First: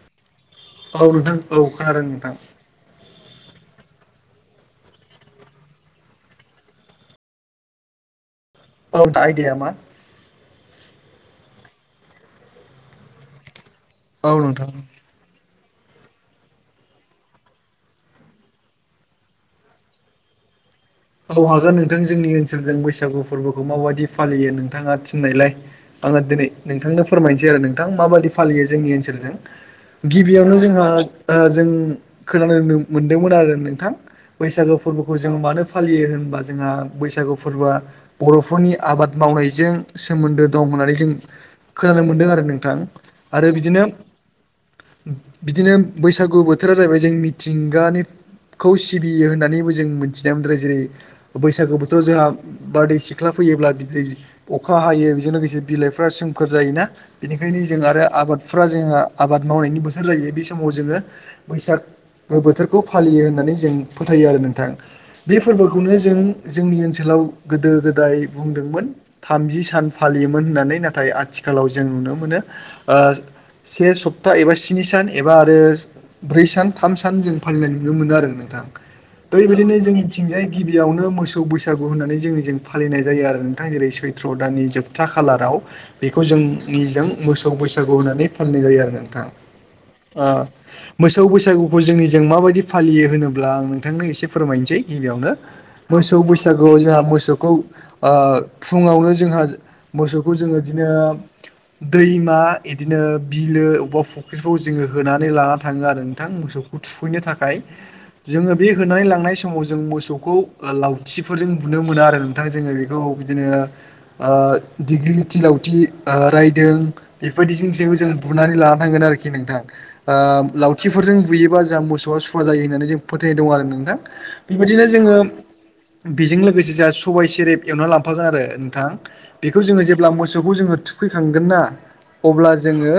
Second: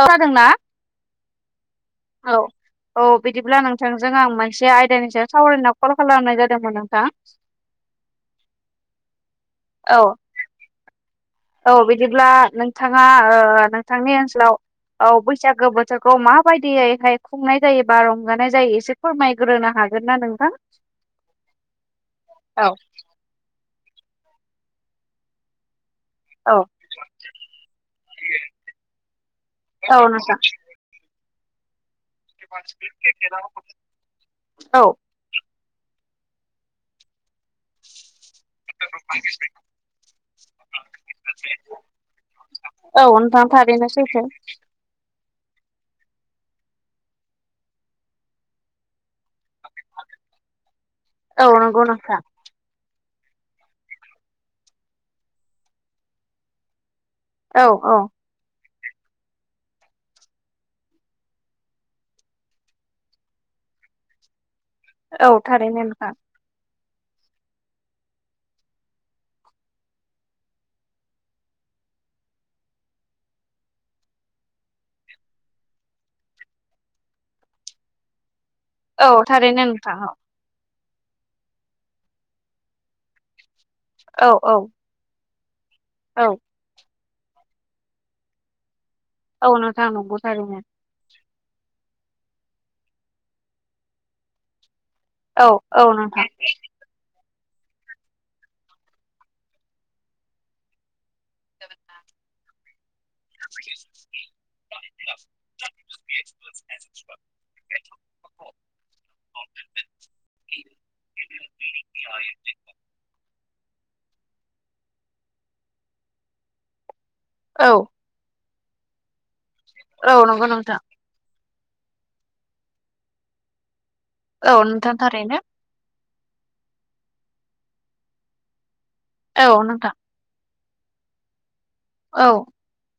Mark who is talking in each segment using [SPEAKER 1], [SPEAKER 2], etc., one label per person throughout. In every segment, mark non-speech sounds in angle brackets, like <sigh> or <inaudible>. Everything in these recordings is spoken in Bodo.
[SPEAKER 1] औ खोनादोंना।
[SPEAKER 2] औ नोंथां औ खोनादों
[SPEAKER 1] औ
[SPEAKER 2] नोंथां।
[SPEAKER 1] औ बिदिब्ला नोंथांजों आं मोनसे आयदानि सायाव सावरायनो होना कल खालामनाय जादोंमोन नोंथां। <inaudible>
[SPEAKER 2] औ आइदाया मा?
[SPEAKER 1] औ। औ बिदिब्ला नोंथाङा ओ नोंथांनि
[SPEAKER 2] औ
[SPEAKER 1] ओनसोलाव
[SPEAKER 2] नोंथां
[SPEAKER 1] औ बैसागो बोथोरखौ माबायदियैहाय खुंनाय जायो बा रंजानाय जायो एसे फोरमायग्रोनो हागोन ना नोंथां?
[SPEAKER 2] औ हागोन नोंथां। जोंनि
[SPEAKER 1] औ
[SPEAKER 2] ओनसोलजों बैसागु फोरबोखौ मा बायदि फालियो नोंथाङा थिननायलाय आङो दिनै
[SPEAKER 1] औ
[SPEAKER 2] नोंथांनो फोरमायनोसै आरो नोंथां माबादि फालियो जोंनि ओनसोलजों।
[SPEAKER 1] औ नोंथां
[SPEAKER 2] गिबियावनो जोंहा ओ जों खोनानोनो मोनदोंमोन आरो नोंथां बैसागो
[SPEAKER 1] औ
[SPEAKER 2] फोरबो खौ जोङो मानो फालियो होनबा जोंहा बैसागु फोरबोआ बर'फोरनि आबाद मावनायजों सोमोन्दो दं होननानै जों खोनानो मोनदों आरो नोंथां
[SPEAKER 1] औ नोंथां
[SPEAKER 2] आरो बिदिनो
[SPEAKER 1] थारैनो सैथो
[SPEAKER 2] बिदिनो बैसागु बोथोरा जाहैबाय जों मिथिंगानि खौ सिबियो होननानैबो जों मिथिनाय मोनबाय। जेरै-
[SPEAKER 1] औ
[SPEAKER 2] बैसागो
[SPEAKER 1] नंगौ
[SPEAKER 2] बोथोराव
[SPEAKER 1] नोंथां
[SPEAKER 2] जोंहा बारदैसि ख्ला फैयोब्ला दै अखा हायो। बेजों लोगोसे बिलाइफ्रा सोमखोर जायोना। बेनिखायनो
[SPEAKER 1] औ
[SPEAKER 2] जों
[SPEAKER 1] औ
[SPEAKER 2] आरो आफादफोरा जोंहा आबाद मावनायनि बोथोर जायो बे समाव जोङो बैसाग बो-बोथोरखौ फालियो होननानै जों फोथायो आरो नोंथां।
[SPEAKER 1] औ
[SPEAKER 2] बे
[SPEAKER 1] थारैनो
[SPEAKER 2] फोरबोखौनो
[SPEAKER 1] नोंथां
[SPEAKER 2] जों जोंनि ओनसोलाव गोदो गोदाय बुंदोंमोन। थामजि सान फालियोमोन होननानै नाथाय आथिखालाव जों नुनो मोनो ओ से सप्ता एबा स्नि सान एबा आरो ब्रै सान थाम सान जों फालिनाय नुनो मोनो आरो नोंथां।
[SPEAKER 1] औ
[SPEAKER 2] बै
[SPEAKER 1] थारैनो
[SPEAKER 2] बायदिनो
[SPEAKER 1] नोंथां औ
[SPEAKER 2] जोंनिथिंजाय गिबियावनो मोसौ बैसागु होननानै जोंनि जों फालिनाय जायो आरो। जेरै-
[SPEAKER 1] औ
[SPEAKER 2] सैथ्र'
[SPEAKER 1] औ
[SPEAKER 2] दाननि जोबथा खालाराव बेखौ
[SPEAKER 1] औ
[SPEAKER 2] जों नि जों मोसौ बैसागु होनानै फालिनाय जायो आरो नोंथां।
[SPEAKER 1] औ नोंथां नंगौ
[SPEAKER 2] ओ
[SPEAKER 1] थारैनो
[SPEAKER 2] मोसौ बैसागुखौ जोंनिजों मा बायदि फालियो होनोब्ला आं नोंथांनो एसे फोरमायनोसै। गिबियावनो
[SPEAKER 1] औ औ
[SPEAKER 2] मोसौ
[SPEAKER 1] नोंथां
[SPEAKER 2] बैसागुआव जोंहा मोसौखौ ओ फुङावनो जोंहा मोसौखौ जोङो इदिनो दैमा इदिनो बिलो अबबा फुख्रिफ्राव जोङो होनानै लाना थाङो आरो नोंथां मोसौखौ थुखैनो थाखाय जोङो बे होनानै लांनाय समाव जों मोसौखौ लावथिफोरजों बुनो मोना आरो नोंथां जोङो बेखौ बिदिनो ओ डिग्रि लथि लावथि ओ रायदों
[SPEAKER 1] औ
[SPEAKER 2] बेफोरबायदिजों जबो जों बुनानै लानांगोन आरोखि नोंथां
[SPEAKER 1] औ नंगौ नोंथां
[SPEAKER 2] लावथि <unintelligible> फोरजों बुयोबा जोंहा मोसौआ सुवा जायो होननानै जों फोथायनाय दं आरो नोंथां
[SPEAKER 1] औ
[SPEAKER 2] बेबायदिनो
[SPEAKER 1] नोंथां
[SPEAKER 2] जोङो
[SPEAKER 1] थारैनो
[SPEAKER 2] बेजों लोगोसे जाहा सबाइ सेरेब एवना लांफागोन आरो नोंथां
[SPEAKER 1] औ
[SPEAKER 2] बेखौ जोङो
[SPEAKER 1] नोंथां
[SPEAKER 2] जेब्ला मोसौखौ जोङो थुखैखांगोन ना
[SPEAKER 1] औ
[SPEAKER 2] अब्ला जोङो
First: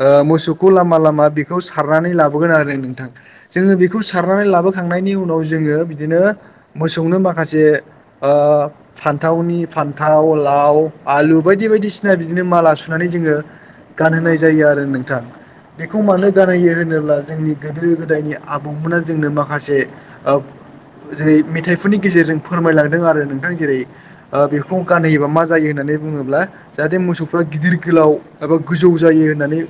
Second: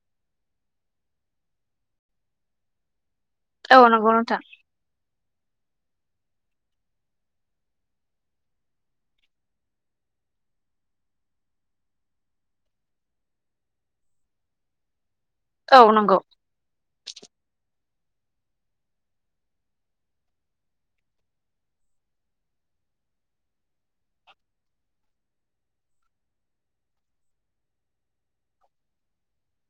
[SPEAKER 2] ओ मोसौखौ लामा लामा बेखौ सारनानै लाबोगोन आरो नोंथां जोङो
[SPEAKER 1] औ
[SPEAKER 2] बेखौ
[SPEAKER 1] नंगौ नोंथां
[SPEAKER 2] सारनानै लाबोखांनायनि उनाव जोङो बिदिनो मोसौनो माखासे ओ फान्थावनि फान्थाव लाव आलु बायदि बायदिसिना बिदिनो माला सुनानै जोङो गानहोनाय जायो आरो नोंथां
[SPEAKER 1] औ
[SPEAKER 2] बेखौ
[SPEAKER 1] नंगौ
[SPEAKER 2] मानो गानहैयो होनोब्ला जोंनि गोदो गोदायनि आबौमोना जोंनो माखासे जेरै मेथाइफोरनि गेजेरजों फोरमायलांदों आरो नोंथां जेरै ओ बेखौ गानहोयोबा मा जायो होननानै बुङोब्ला जाहाथे मोसौफ्रा गिदिर गोलाव एबा गोजौ जायो होननानै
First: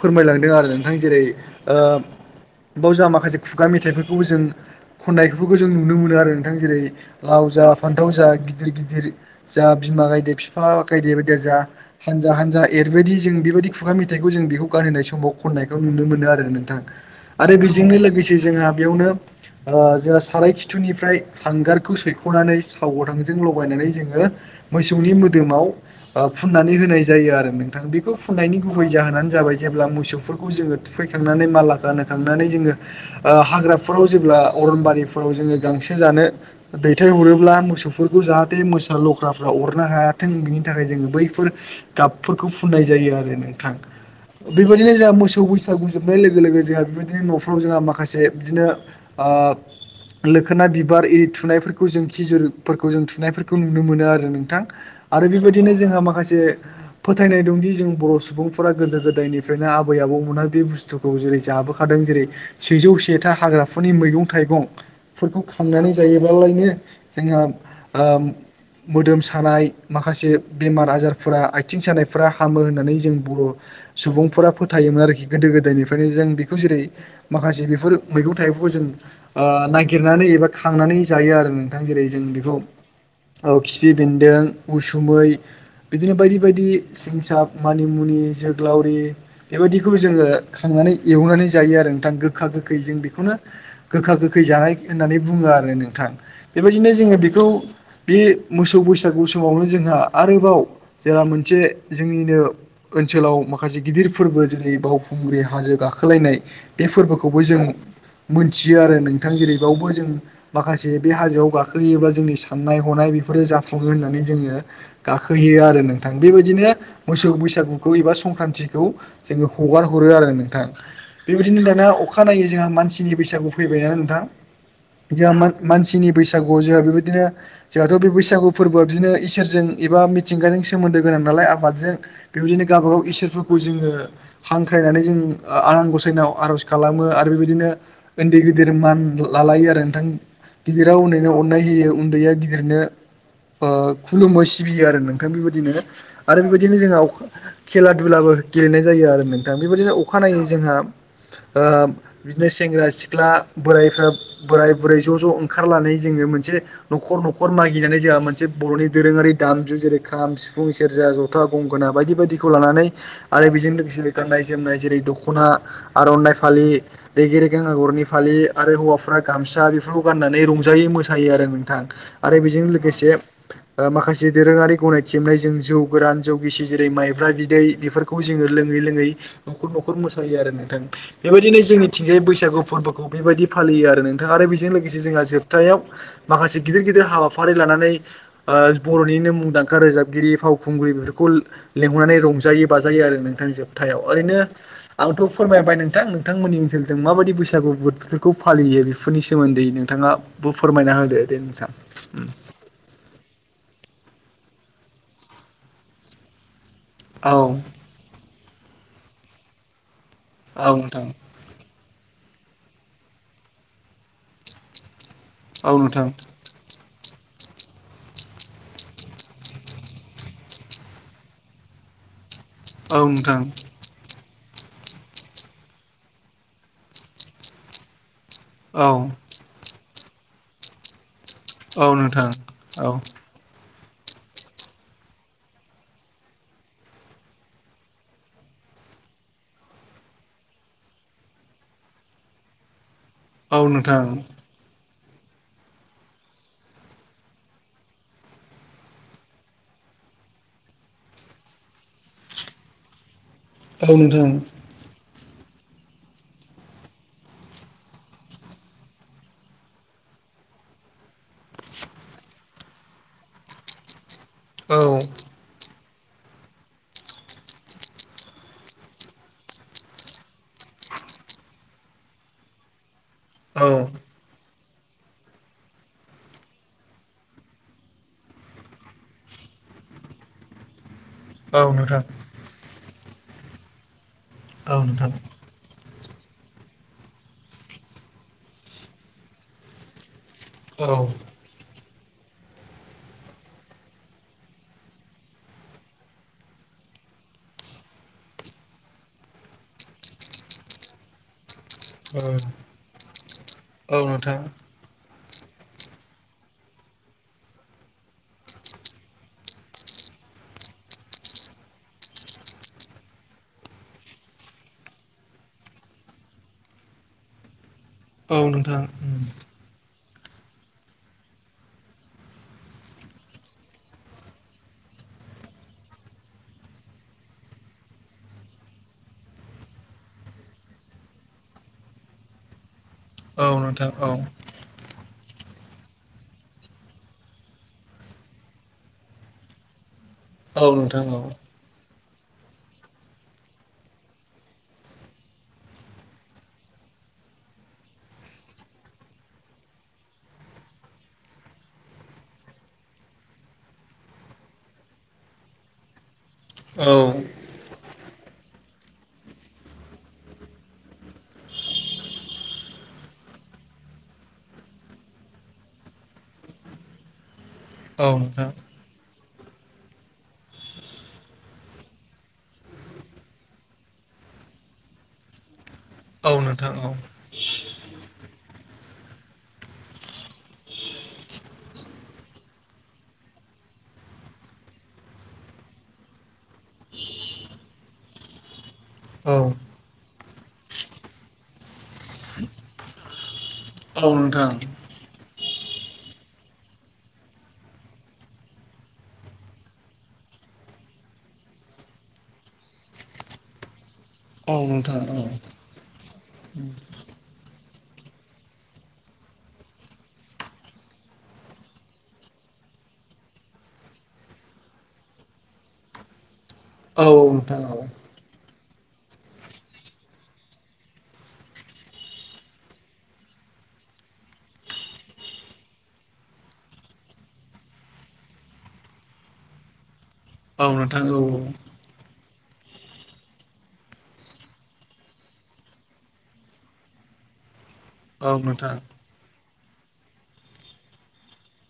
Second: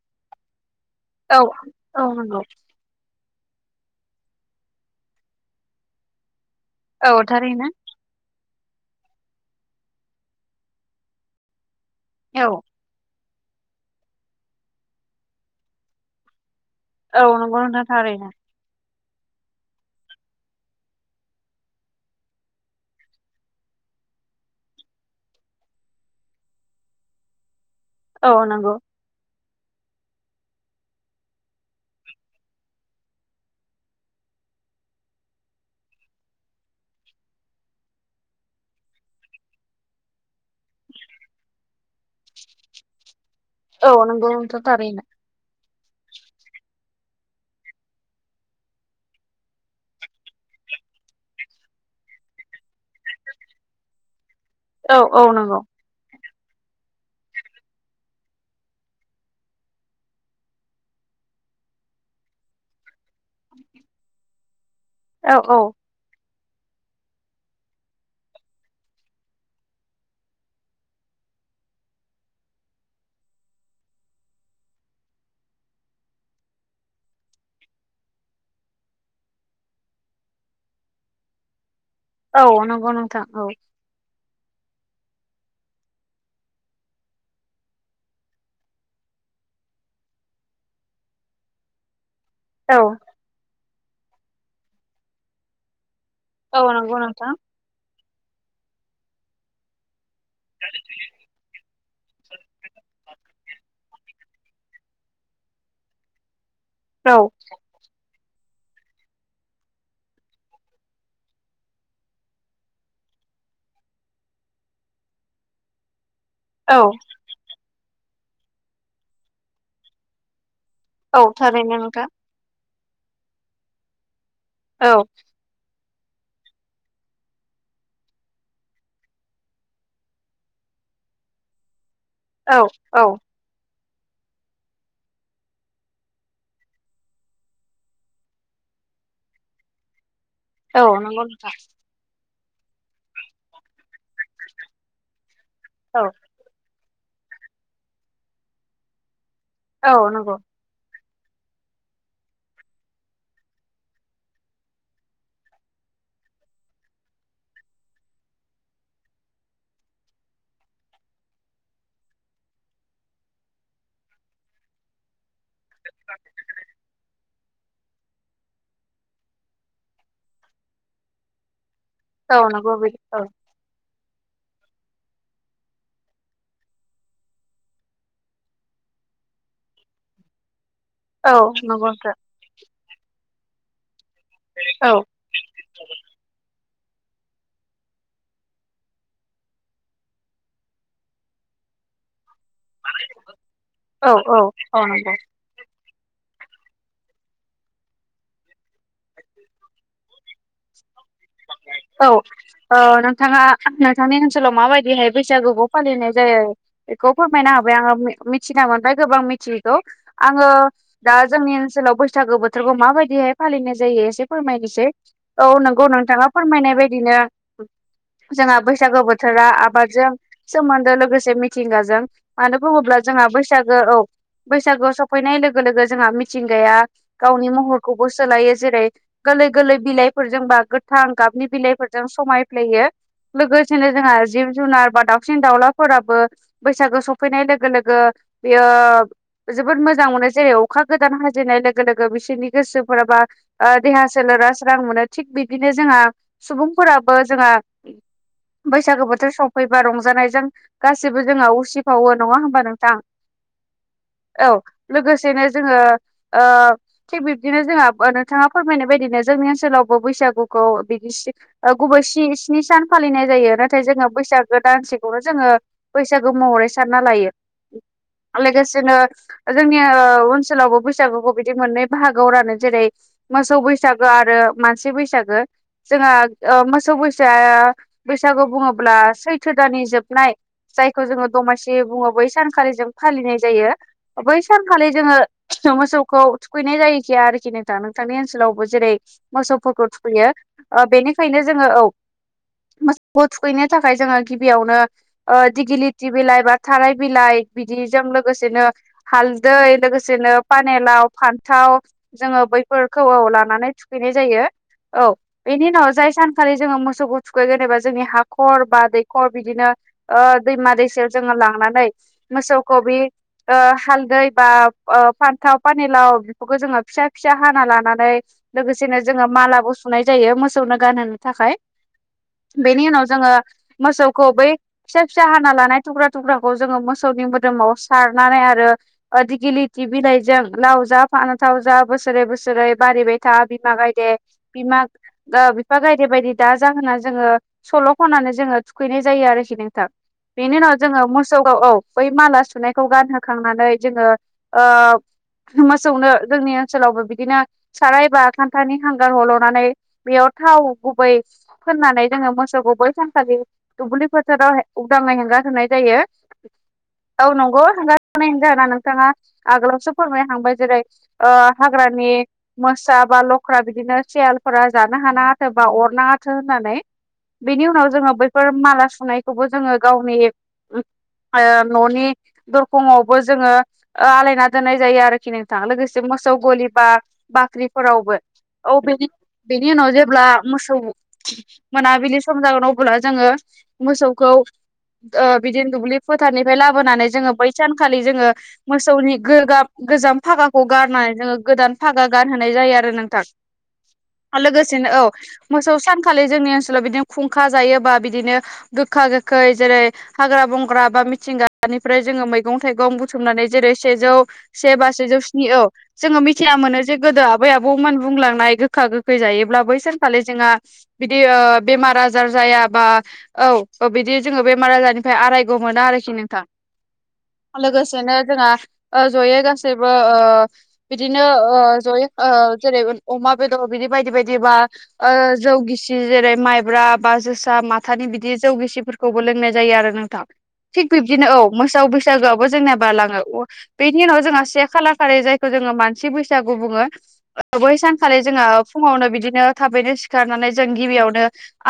[SPEAKER 2] फोरमायलांदों आरो आं जेरै
[SPEAKER 1] औ
[SPEAKER 2] ओ
[SPEAKER 1] औ नंगौ
[SPEAKER 2] बाव जाोंहा माखासे खुगा मेथाइफोरखौबो जों खन्नायफोरखौ जों नुनो मोनो आरो नोंथां जेरै
[SPEAKER 1] औ
[SPEAKER 2] लाव जा
[SPEAKER 1] थारैनो
[SPEAKER 2] फान्थाव जा गिदिर गिदिर जा बिमा गायदे बिफा गायदे बायदिया जा हानजा
[SPEAKER 1] औ
[SPEAKER 2] हानजा ओरैबायदि जों बेबायदि खुगा मेथाइखौ जों बेखौ गानहोनाय समाव खननायखौ नुनो मोनो आरो नोंथां
[SPEAKER 1] औ
[SPEAKER 2] आरो
[SPEAKER 1] नंगौ नोंथां
[SPEAKER 2] बेजोंनो
[SPEAKER 1] थारैनो
[SPEAKER 2] लोगोसे जोंहा बेयावनो जोंहा खाराय खिथुनिफ्राय हांगारखौ सैख'नानै सावगथांजों लगायनानै जोङो मोसौनि मोदोमाव फुननानै होनाय जायो आरो नों बेखौ
[SPEAKER 1] औ
[SPEAKER 2] फुननायनि
[SPEAKER 1] नंगौ
[SPEAKER 2] गुबै जाहोनानो जाबाय जेब्ला मोसौफोरखौ जोङो थुफैखांनानै माला गानखांनानै जोङो हाग्राफोराव जेब्ला अरनबारिफोराव जोङो गांसो जानो दैथायहरोब्ला मोसौफोरखौ जाहाथे मोसा लख्राफ्रा अरनो हायाथों बिनि थाखाय जोङो बैफोर गाबफोरखौ फुननाय जायो आरो नोंथां
[SPEAKER 1] औ नंगौ नोंथां
[SPEAKER 2] बेबायाददिनो
[SPEAKER 1] थारैनो
[SPEAKER 2] जोंहा मोसौ बैसागु जोबनाय लोगो लोगो जोंहा बेबायदिनो न'फ्राव जोंहा माखासे बिदिनो लोखोना बिबार आररि थुनायफोरखौ जों खि जिरफोरखौ जों थुनायफोरखौ नुनो मोनो आरो नोंथां
[SPEAKER 1] औ औ
[SPEAKER 2] आरो
[SPEAKER 1] नंगौ
[SPEAKER 2] बेबायदिनो जोंहा माखासे फोथायनाय दंदि जों बर' सुबुंफोरा गोदो गोदायनिफ्रायनो आबै आबौमोनहहा बे बुस्थुखौ जेरै जाबोखादों जेरै सेजौ सेथा हाग्राफोरनि मैगं थाइगं
[SPEAKER 1] औ
[SPEAKER 2] फोरखौ
[SPEAKER 1] औ
[SPEAKER 2] खांनानै जायोबालायनो जोंहा मोदोम सानाय माखासे बेमार आजारफोरा आथिं सानायफ हामो होननानै जों बर' सुबुंफोरा फोथायोमोन आरोखि गोदो गोदायनिफ्रायनो जों बेखौ जेरै माखासे बेफोर मैगं थाइगंखौ जों नागिरनानै एबा खांनानै जायो आरो नोंथां जेरै जों बेखौ
[SPEAKER 1] औ नंगौ नोंथां औ
[SPEAKER 2] फि बेन्दों उसुमै बिदिनो बायदि बायदि सिंसा मानिमुनि जोग्लावरि बेबायदिखौबो जोङो खांनानै एवनानै जायो आरो नोंथां गोखा
[SPEAKER 1] औ
[SPEAKER 2] गोखै जों बेखौनो गोखा गोखै जानाय होननानै बुङो आरो नोंथां
[SPEAKER 1] औ
[SPEAKER 2] बेबायदिनो
[SPEAKER 1] नंगौ
[SPEAKER 2] जोङो
[SPEAKER 1] नोंथां
[SPEAKER 2] बेखौ बे मोसौ <unintelligible> बैसागु समावनो जोंहा आरोबाव जेला मोनसे जोंनिनो ओनसोलाव माखासे गिदिर फोरबो जेरै बावखुंग्रि हाजो गाखोलायनाय बे
[SPEAKER 1] औ
[SPEAKER 2] फोरबोखौबो जों मोनथियो आरो नोंथां जेरैबावबो जों माखासे बे हाजोआव गाखोहैयोबा जोंनि साननाय हनाय बेफोरो जाफुङो होननानै जोङो गाखोहैयो आरो नों नोंथां बेबायदिनो
[SPEAKER 1] औ
[SPEAKER 2] मोसौ बैसागुखौ एबा संक्रान्तिखौ जोङो हगार हरो आरो नोंथां
[SPEAKER 1] औ
[SPEAKER 2] बेबायदिनो
[SPEAKER 1] थारैनो
[SPEAKER 2] दाना
[SPEAKER 1] नोंथां
[SPEAKER 2] अखाानायनायै जोंहा मानसिनि बैसागु फैबाय ना नोंथां
[SPEAKER 1] औ
[SPEAKER 2] जोंहा। मानसिनि बैसागुआव जोंहा बेबायदिनो जोंहाथ' बे बैसागु फोरबोआ बिदिनो इसोरजों एबा मिथिंगाजों सोमोन्दो गोनां नालाय आबादजों
[SPEAKER 1] औ
[SPEAKER 2] बेबायदिनो
[SPEAKER 1] औ
[SPEAKER 2] गावबाागाव इसोरफोरखौ जोङो हांख्रायनानै जों आ-आनान गसायनाव आर'ज खालामो आरो बेबायदिनो उन्दै गिदिर मान लालायो आरो नोंथां
[SPEAKER 1] औ
[SPEAKER 2] गिदिरा
[SPEAKER 1] नंगौ
[SPEAKER 2] उन्दैनो
[SPEAKER 1] नोंथां
[SPEAKER 2] अननाय होयो उन्दैया गिदिरनो ओ खुलुमो सिबियो आरो नोंथां बेबायदिनो
[SPEAKER 1] औ
[SPEAKER 2] आरो बेबायदिनो जोंहा अखा खेला दुलाबो गेलेनाय जायो आरो नोंथां बेबायदिनो
[SPEAKER 1] औ नंगौ
[SPEAKER 2] अखानायै जोंहा ओ बिदिनो सेंग्रा सिख्ला बोराइफ्रा बोराय बुरै ज' ज' ओंखारनानै जोङो मोनसे न'खर न'खर मागिनानै जोंहा मोनसे बर'नि दोरोङारि दामजु जेरै खाम सिफुं सेरजा ज था गंगोना बायदि बायदिखौ लानानै आरो बेजों लोगोसे गाननाय जोमनाय जेरै दख'ना आर'नाइ फालि रेगे रेगां आगरनि फालि आरो हौवाफ्रा गामसा बेफोरखौ गाननानै रंजायो मोसायो आरो नोंथां। आरो
[SPEAKER 1] औ
[SPEAKER 2] बेजों
[SPEAKER 1] नंगौ बिदि
[SPEAKER 2] लोगोसे
[SPEAKER 1] औ
[SPEAKER 2] माखासे दोरोङारि गनायथिमनाय जों जौ गोरान जौ गिसि जेरै माइब्रा बिदै बेफोर खौ जोङो लोङै लोङै न'खर न'खर मोसायो आरो नोंथां
[SPEAKER 1] औ
[SPEAKER 2] बेबायदिनो
[SPEAKER 1] नंगौ नोंथां
[SPEAKER 2] जोंनिथिंजाय बैसागु फोरबोखौ बेबायदि फालियो आरो नोंथाङा आरो बेजों
[SPEAKER 1] औ
[SPEAKER 2] लोगोसे जोंहा जोब थायाव माखासे गिदिर गिदिर हाबाफारि लानानै ओ बर'निनो मुंदांखा रोजाबगिरि फावखुंग्रि बेफोरखौ लेंहरनानै रंजायो बाजायो आरो नोंथां जोबथायाव
[SPEAKER 1] औ औ
[SPEAKER 2] ओैनो
[SPEAKER 1] औ नंगौ
[SPEAKER 2] आंथ' फोरमायबाय नोंथां नोंथांमोननि ओनसोलजों माबायदि बैसागु फोरखौ फालियो बेफोरनि सोमोन्दै नोंथाङाबो फोरमायना होदो दे नोंथां।
[SPEAKER 1] औ औ नोंथाङा नोंथांनि ओनसोलाव माबायदिहाय बैसागुखौ‌ फालिनाय जायो बेखौ
[SPEAKER 2] औ
[SPEAKER 1] फोरमायना होबाय आङो मिथिना मोनबाय गोबां मिथियैखौ आङो
[SPEAKER 2] औ नोंथां
[SPEAKER 1] दा जोंनि ओनसोलाव बैसागो बोथोरखौ माबायदिहाय फालिनाय जायो एसे फोरमायनोसै औ नोंगौ नों फोरमायनाय बायदिनो जोंहा बैसागो बोथोरा आबादजों सोमोन्दो लोगोसे मिथिंगाजों मानो बुङोब्ला
[SPEAKER 2] औ
[SPEAKER 1] जोंहा
[SPEAKER 2] नोंथां
[SPEAKER 1] बैसागो औ बैसागोआ सफैनाय लोगो लोगो जोंहा मिथिंगाया गावनि महरखौबो सोलायो जेरै
[SPEAKER 2] औ
[SPEAKER 1] गोरलै गोरलै बिलाइफोरजों बा गोथां गाबनि
[SPEAKER 2] औ
[SPEAKER 1] बिलाइफोरजों
[SPEAKER 2] नोंथां
[SPEAKER 1] समायफ्लेयो
[SPEAKER 2] औ
[SPEAKER 1] लोगोसेनो जोंहा जिब जुनार बा दाउसिन दाउलाफोराबो बैसागो सफैनाय लोगो लोगो बियो जोबोद मोजां मोनो जेरै अखा गोदान हाजेननाय लोगो लोगो बिसोरनि गोसोफोराबो
[SPEAKER 2] औ
[SPEAKER 1] ओ
[SPEAKER 2] नोंथां
[SPEAKER 1] देहा सोलेरा स्रां मोनो थिग बिदिनो जोंहा सुबुंफोराबो जोंहा बैसागु बोथोर सफैबा रंजानायजों गासिबो जोंहा उसिफावो नङा होमबा नोंथां?
[SPEAKER 2] औे नोंथां।
[SPEAKER 1] औ लोगोसेनो जोङो ओ थिग बिब्दिनो जोंहा नोंथाङा फोरमायनाय बायदिनो जोंनि ओनसोलावबो बैसागु गुखौ बिदि सि ओ गुबै सि स्नि सान फालिनाय जायो नाथाय जोङो बैसागु
[SPEAKER 2] औ
[SPEAKER 1] दानसेखौनो जोङो बैसागो महरै सानना लायो लोगोसेनो जोंनि ओ ओनसोलावबो बैसागुखौ बिदि मोननै बाहागोआव रानो जेरै मोसौ
[SPEAKER 2] औ
[SPEAKER 1] बैसागो आरो मानसि बैसागो जोंहा ओ मोसौ बैसा बैसागु बुङोब्ला सैथो दानि जोबनाय जायखौ जोङो
[SPEAKER 2] औ
[SPEAKER 1] दमासि
[SPEAKER 2] नोंथां
[SPEAKER 1] बुङो बै सानखालि जों फालिनाय जायो बै
[SPEAKER 2] औ
[SPEAKER 1] सानखालि
[SPEAKER 2] नोंथां
[SPEAKER 1] जोङो मोसौखौ थुखैनाय जायोखि आरोखि नोंथां नोंथांनि ओनसोलावबो जेरै मोसौफोरखौ थुखैयो ओ
[SPEAKER 2] औ
[SPEAKER 1] बेनिखायनो जोङो औ। मोसौखौ थुखैनो थाखाय जोङो गिबियावनो ओ दिगिलिथि बिलाइ बा थानाय बिलाइ बिदिजों लोगोसेनो हालदै लोगोसेनो पाने लाव फान्थाव। जोङो बैफोरखौ औ लानानै
[SPEAKER 2] औ
[SPEAKER 1] थुखैनाय
[SPEAKER 2] नोंथां
[SPEAKER 1] जायो। औ। बेनि उनाव जाय सानखालि जोङो मोसौखौ थुखैगोन एबा जोंनि हाखर बा दैखर बिदिनो ओ दैमा दैसायाव जोङो लांनानै मोसौखौ बि ओ हालदै बा ओ फान्थाव पानि लाव बेफोरखौ जोङो फिसा फिसा हाना लानानै नै
[SPEAKER 2] औ नोंथां
[SPEAKER 1] लोगोसेनो जोहा मालाबो सुनाय जायो मोसौनो गानहोनो थाखाय। बेनि उनाव जोङो मोसौखौ बै फिसा फिसा हाना लानाय थुख्रा थुख्राखौ जोङो मोसौनि मोदोमाव सारनानै आरो ओ दिगिलिथि बिलाइजों लाव जा फानथाव जा बोसोरै बोसोरै बारिबाय था
[SPEAKER 2] औ
[SPEAKER 1] बिमा
[SPEAKER 2] नोंथां औ
[SPEAKER 1] गायदे बिमा ओ बिफा गायदे बायदि दाजा होनना जोङो सल' खननानै जोङो थुखैनाय जायो आरोखि नोंथां। बेनि
[SPEAKER 2] औ
[SPEAKER 1] उनाव जोङो
[SPEAKER 2] नोंथां
[SPEAKER 1] मोसौखौ औ औ। बै माला सुनायखौ गानहोखांनानै जोङो ओ मोसौनो जोंनि ओनसोलावबो बिदिनो साराय एबा खान्थानि हां गार हल'नानै बेयाव थाव गुबै फोननानै जोङो मोसौखौ बै सानखालि दुब्लि फोथाराव हे उदाङै हेंगार होनाय जायो। औ नंगौ हांगार‌ <inaudible> जाहोना नोंथाङा आगोलावसो फोरमायखांबाय। जेरै ओ हाग्रानि मोसा बा लख्रा बि दिनो सियालफोरा जानो हानाङाथो बा अरनाङाथो होननानै। बेनि उनाव जोङो बैफोर
[SPEAKER 2] नोंथां
[SPEAKER 1] माला सुनायखौबो जोङो गावनि उम ओ न'नि दरखंआवबो जोङो ओ आलायना दोननाय जायो आरोखि नों थां। लोगोसे
[SPEAKER 2] औ
[SPEAKER 1] मोसौ गलि
[SPEAKER 2] नोंथां
[SPEAKER 1] बा
[SPEAKER 2] औ
[SPEAKER 1] बाख्रिफोरावबो। औ बेेनि बेनि उनाव जेब्ला मोसौ मोनाबिलि सम जागोन अब्ला जोङो मोसौखौ ओ बिदिनो दुब्लि फोथारनिफ्राय लाबोनानै जोङो बैसानखालि जोङो मोसौनि गो
[SPEAKER 2] औ
[SPEAKER 1] गाब गोजाम फागाखौ गारनाय जोङो गोदान फागा गानहोनाय जायो आरो नोंथां।
[SPEAKER 2] औ नोंथां
[SPEAKER 1] लोगोसेनो औ मोसौ सानखालि जोंनि ओनसोलाव बिदिनो खुंखा जायोबा बिदिनो गोखा गोखै जेरै हाग्रा बंग्रा बा मिथिंगानिफ्राय जोङो मैगं थाइगं बुथुमनानै जेरै सेजौ से बा
[SPEAKER 2] औ नोंथां
[SPEAKER 1] सेजौ स्नि औ जोङो मिथिना मोनो जे गोदो आबै आबौमोन बुंलांनाय गोखा गोखै जायोब्ला बै सानखालि जोंहा बिदि ओ बेमार आजार जायाबा औ ओ बिदि जोङो बेमार आजारनिफ्राय आरायग' मोना आरोखि नोंथां।
[SPEAKER 2] औ
[SPEAKER 1] लोगोसेनो जोंहा ओ ज'यै गासैबो ओ बिदिनो ओ ज'यै ओ जेरै अमा बेदर बिदि बायदि बायदिबा ओ जौगिसि जेरै माइब्रा बा जोसा माथानि बिदि जौगिसिफोर खौबो लोंनाय जायो आरो नोंथां। थिग बिब्दिनो औ मोसौ बैसागोआबो जोंनिया बालाङो बेनि उनाव जोंहा से खालार खालि जायखौ जोङो मानसि बैसागु बुङो बै सान खालि जोङो
[SPEAKER 2] नोंथां
[SPEAKER 1] फुङावनो बिदिनो थाबैनो सिखारनानै जों गिबियावनो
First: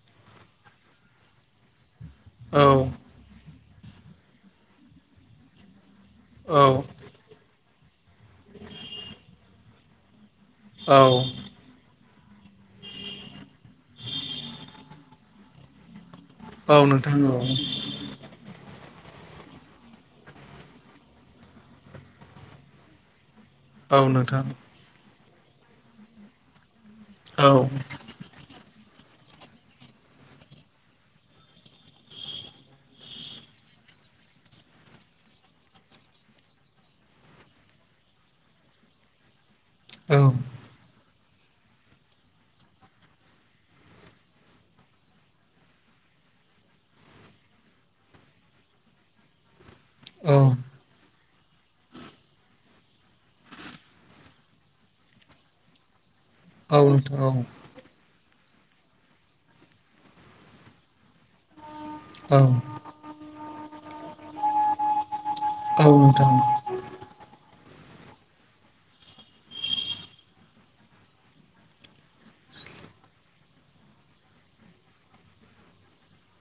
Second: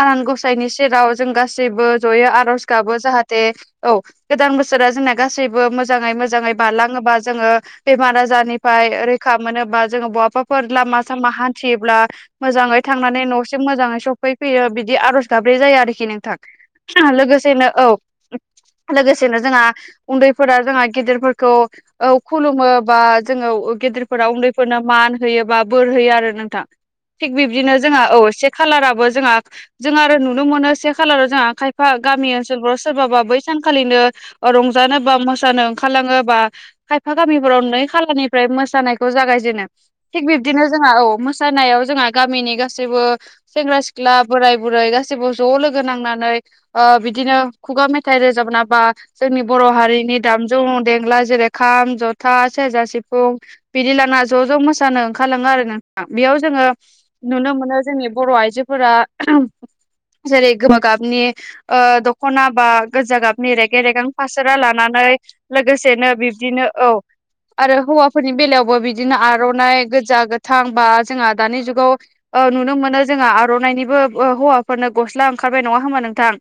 [SPEAKER 1] आनान गसायनि सेराव जों गासैबो ज'यै आर'ज
[SPEAKER 2] औ औ
[SPEAKER 1] गाबो
[SPEAKER 2] औ
[SPEAKER 1] जाहाथे औ गोदान बोसोरा जोंना गासैबो मोजाङै मोजां जाङै बारलाङोबा जोङो बेमार आजारनिफाय रैखा मोनोबा जों बहाफोर लामा सामा हान्थियोब्ला मोजाङै थांनानै न'सिम मोजाङै सफैफैयो बिदि आर'ज गाब्रै जायो आरोखि नोंथां। <unintelligible>
[SPEAKER 2] नोंथां
[SPEAKER 1] लोगोसेनो औ लोगोसेनो जोंहा उन्दैफोरा जोंहा गेदेरफोरखौ औ खुलुमो बा जोङो
[SPEAKER 2] औ
[SPEAKER 1] गेदेरफोरा उन्दैफोरनो मान होयोबा बोर होयो आरो नोंथां। थिग बिब्दिनो
[SPEAKER 2] औ
[SPEAKER 1] जोंहा औ से खालाराबो जोंहा जों आरो नुनो मोनो से खालाराव जोंहा खायफा गामि ओनसोलफोराव सोरबाबा बै सानखालिनो रंजानो बा मोसानो ओंखारलाङो बा खायफा गामिफोराव नै खालारनिफ्राय मोसानायखौ जागायजेनो।
[SPEAKER 2] नोंथां औ
[SPEAKER 1] थिग बिब बिदिनो जोंहा औ मोसानायाव जोंहा गामिनि गासैबो सेंग्रा सिख्ला बोराय बुरै गासैबो ज' लोगो नांनानै ओ बिदिनो खुगा मेथाइ रोजाबना बा जोंनि बर' हारिनि
[SPEAKER 2] औ
[SPEAKER 1] दामजु देंगला जेरै खाम जथा सेरजा सिफुं बिदि लांना ज' ज' मोसानो ओंखारलाङो आरो नोंथाङा बेयाव जोंङो
[SPEAKER 2] औ नोंथां
[SPEAKER 1] नुनो मोनो जोंनि बर' आइजोफोरा जेरै गोमोगाबनि ओ द
[SPEAKER 2] औ
[SPEAKER 1] खना बा गोजा गाबनि रेगे रेगां फासोरा लानानै
[SPEAKER 2] औ
[SPEAKER 1] लोगोसेनो
[SPEAKER 2] नोंथां
[SPEAKER 1] बिब्दिनो औ आरो हौवाफोरनि बेलायावबो बिदिनो आर'नाइ गोजा गोथां बा जोंहा दानि जुगाव नुनो मोनो जोंहा आर'नाइनिबो हौवाफोरनो गस्ला ओंखारबाय नङा होमबा नोंथां।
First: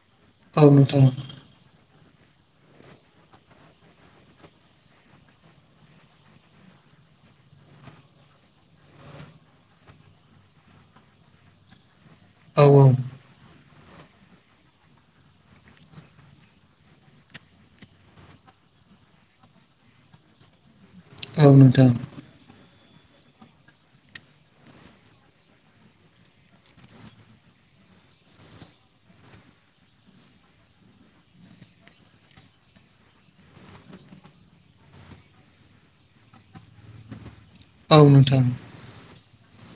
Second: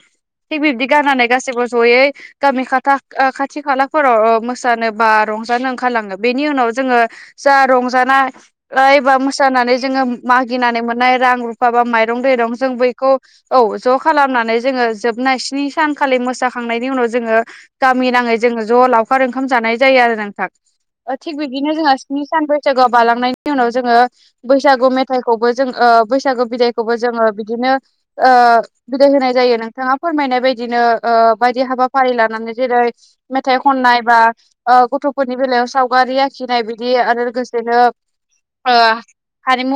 [SPEAKER 1] थिग
[SPEAKER 2] औ
[SPEAKER 1] बिबदि
[SPEAKER 2] नोंथां
[SPEAKER 1] गाननानै गासैबो ज'यै गामि खाथा खाथि खालाफोराव मोसानो बा रंजानो ओंखारलाङो बेनि उनाव जोंङो जा रंजानाय बा मोसानानै जोंङो मागिनानै मोननाय रां रुफा बा माइरं दैरं
[SPEAKER 2] औ
[SPEAKER 1] जों बैखौ औ ज' खालामनानै जोंङो जोबनाय स्नि सानखालि मोसाखांनायनि उनाव जोंङो गामि नाङै जोंङो ज' लावखार ओंखाम जानाय जायो आरो नोंथां। थिग
[SPEAKER 2] औ
[SPEAKER 1] बिदिनो
[SPEAKER 2] नोंथां
[SPEAKER 1] जोंहा स्नि सान बैसागोआव बालांनायनि उनाव जोंङो बैसागु मेथाइखौबो जों बैसागु बिदायखौबो जोंङो बिदिनो बिदाय होनाय जायो नोंथाङा फोरमायनाय बायदिनो बायदि हाबाफारि लानानै जेरै मेथाइ खननाय बा गथ'फोरनि बेलायाव सावगारि आखिनाय बिदि आरो लोगोसेनो
[SPEAKER 2] औ नोंथां
[SPEAKER 1] ओ हारिमु